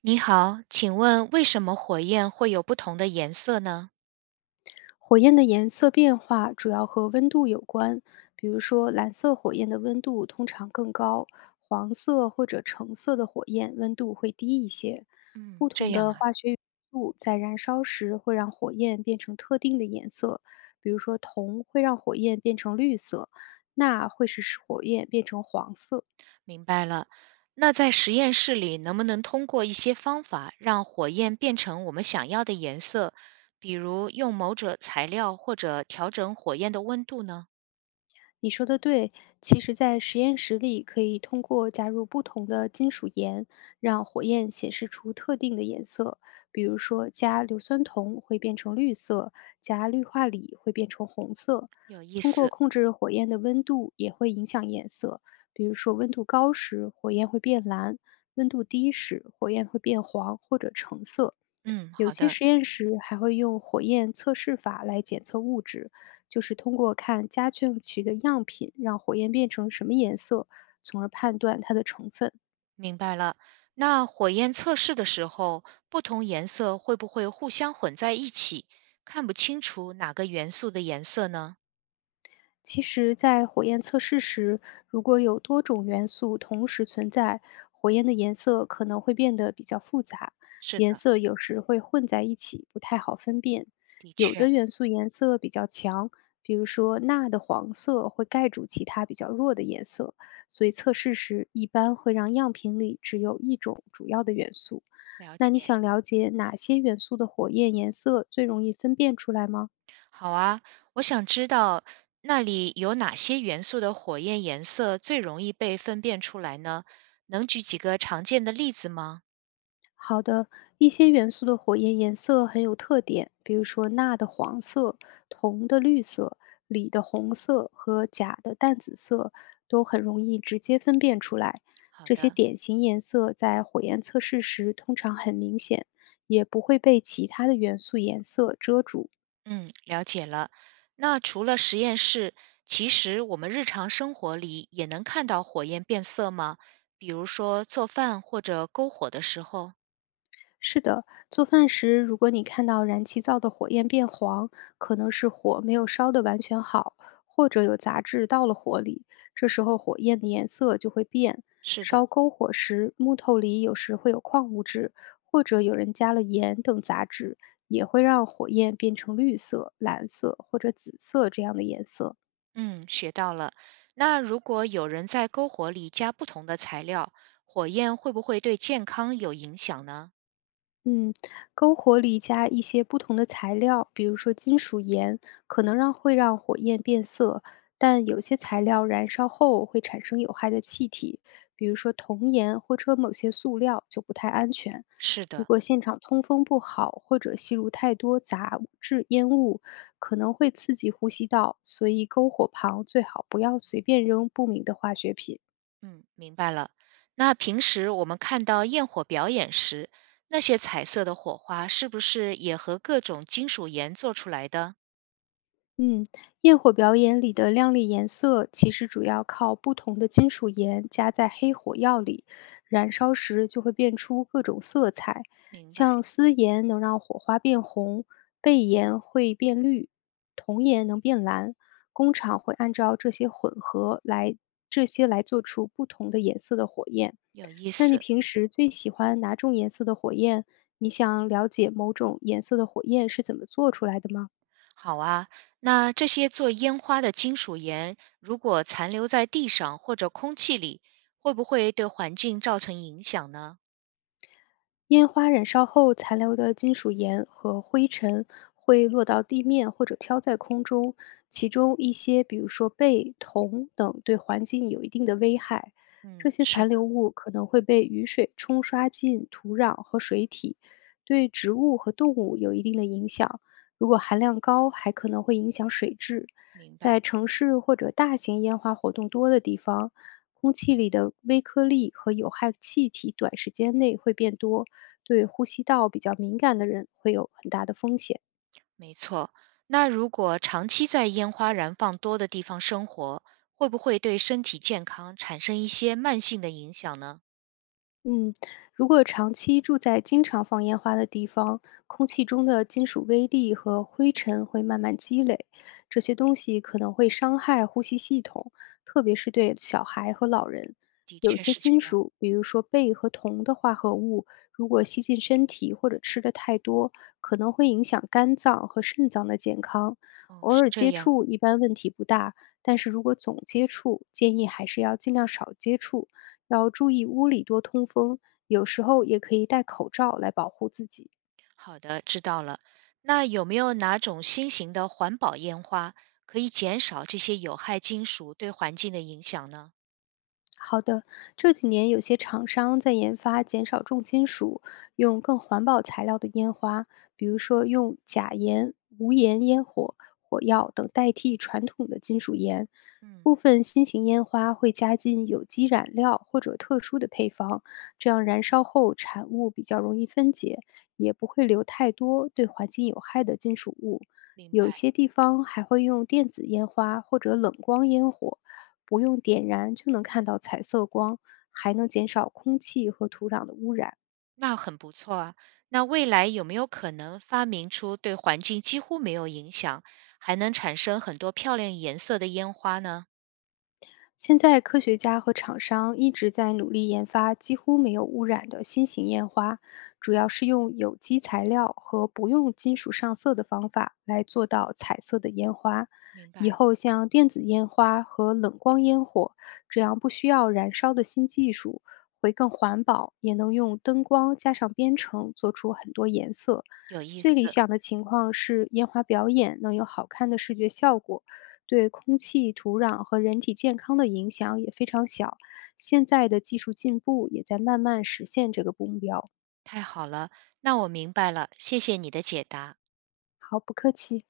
你好，请问为什么火焰会有不同的颜色呢？火焰的颜色变化主要和温度有关，比如说蓝色火焰的温度通常更高，黄色或者橙色的火焰温度会低一些。嗯，不这同样的啊，化学元素在燃烧时会让火焰变成特定的颜色，比如说铜会让火焰变成绿色，钠会使火焰变成黄色。明白了。那在实验室里，能不能通过一些方法让火焰变成我们想要的颜色？比如用某种材料或者调整火焰的温度呢？你说的对，其实，在实验室里可以通过加入不同的金属盐，让火焰显示出特定的颜色。比如说，加硫酸铜会变成绿色，加氯化锂会变成红色。有意通过思。控制火焰的温度，也会影响颜色。比如说，温度高时，火焰会变蓝；温度低时，火焰会变黄或者橙色。嗯，有好些的，实验室还会用火焰测试法来检测物质，就是通过看加进去的样品，让火焰变成什么颜色，从而判断它的成分。明白了。那火焰测试的时候，不同颜色会不会互相混在一起，看不清楚哪个元素的颜色呢？其实，在火焰测试时，如果有多种元素同时存在，火焰的颜色可能会变得比较复杂，是颜的，色有时会混在一起，不太好分辨。的有确，的元素颜色比较强，比如说钠的黄色会盖住其他比较弱的颜色，所以测试时一般会让样品里只有一种主要的元素。了那你解。想了解哪些元素的火焰颜色最容易分辨出来吗？好啊，我想知道那里有哪些元素的火焰颜色最容易被分辨出来呢？能举几个常见的例子吗？好的，一些元素的火焰颜色很有特点，比如说钠的黄色、铜的绿色、锂的红色和钾的淡紫色，都很容易直接分辨出来。好这些的，典型颜色在火焰测试时通常很明显，也不会被其他的元素颜色遮住。嗯，了解了。那除了实验室，其实我们日常生活里也能看到火焰变色吗？比如说做饭或者篝火的时候。是的，做饭时如果你看到燃气灶的火焰变黄，可能是火没有烧的完全好，或者有杂质到了火里，这时候火焰的颜色就会变。是烧的，篝火时，木头里有时会有矿物质，或者有人加了盐等杂质，也会让火焰变成绿色、蓝色或者紫色这样的颜色。嗯，学到了。那如果有人在篝火里加不同的材料，火焰会不会对健康有影响呢？嗯，篝火里加一些不同的材料，比如说金属盐，可能让会让火焰变色，但有些材料燃烧后会产生有害的气体，比如说铜盐或者某些塑料就不太安全。是如的。果现场通风不好，或者吸入太多杂质烟雾，可能会刺激呼吸道，所以篝火旁最好不要随便扔不明的化学品。嗯，明白了。那平时我们看到焰火表演时，那些彩色的火花是不是也和各种金属盐做出来的？嗯，焰火表演里的亮丽颜色其实主要靠不同的金属盐加在黑火药里，燃烧时就会变出各种色彩。明白，像丝盐能让火花变红，背盐会变绿，铜盐能变蓝。工厂会按照这些混合来，这些来做出不同的颜色的火焰。有意那你思。平时最喜欢哪种颜色的火焰？你想了解某种颜色的火焰是怎么做出来的吗？好啊，那这些做烟花的金属盐，如果残留在地上或者空气里，会不会对环境造成影响呢？烟花燃烧后残留的金属盐和灰尘会落到地面或者飘在空中，其中一些，比如说钡、铜等，对环境有一定的危害。这嗯，些是残的，留物可能会被雨水冲刷进土壤和水体，对植物和动物有一定的影响。如果含量高，还可能会影响水质。明在白。城市或者大型烟花活动多的地方，空气里的微颗粒和有害气体短时间内会变多，对呼吸道比较敏感的人会有很大的风险。没错，那如果长期在烟花燃放多的地方生活，会不会对身体健康产生一些慢性的影响呢？嗯，如果长期住在经常放烟花的地方，空气中的金属微粒和灰尘会慢慢积累，这些东西可能会伤害呼吸系统，特别是对小孩和老人。的有确些是这金样。属，比如说钡和铜的化合物，如果吸进身体或者吃的太多，可能会影响肝脏和肾脏的健康。哦，偶是尔这接样。触一般问题不大，但是如果总接触，建议还是要尽量少接触，要注意屋里多通风，有时候也可以戴口罩来保护自己。好的，知道了。那有没有哪种新型的环保烟花可以减少这些有害金属对环境的影响呢？好的，这几年有些厂商在研发减少重金属、用更环保材料的烟花，比如说用钾盐、无盐烟火、火药等代替传统的金属盐。嗯，部分新型烟花会加进有机染料或者特殊的配方，这样燃烧后产物比较容易分解，也不会留太多对环境有害的金属物。明有白。些地方还会用电子烟花或者冷光烟火，不用点燃就能看到彩色光，还能减少空气和土壤的污染。那很不错啊。那未来有没有可能发明出对环境几乎没有影响，还能产生很多漂亮颜色的烟花呢？现在科学家和厂商一直在努力研发几乎没有污染的新型烟花，主要是用有机材料和不用金属上色的方法来做到彩色的烟花。明以白。后像电子烟花和冷光烟火这样不需要燃烧的新技术，会更环保，也能用灯光加上编程做出很多颜色。有意最理思，想的情况是烟花表演能有好看的视觉效果，对空气、土壤和人体健康的影响也非常小。现在的技术进步也在慢慢实现这个目标。太好了，那我明白了，谢谢你的解答。好，不客气。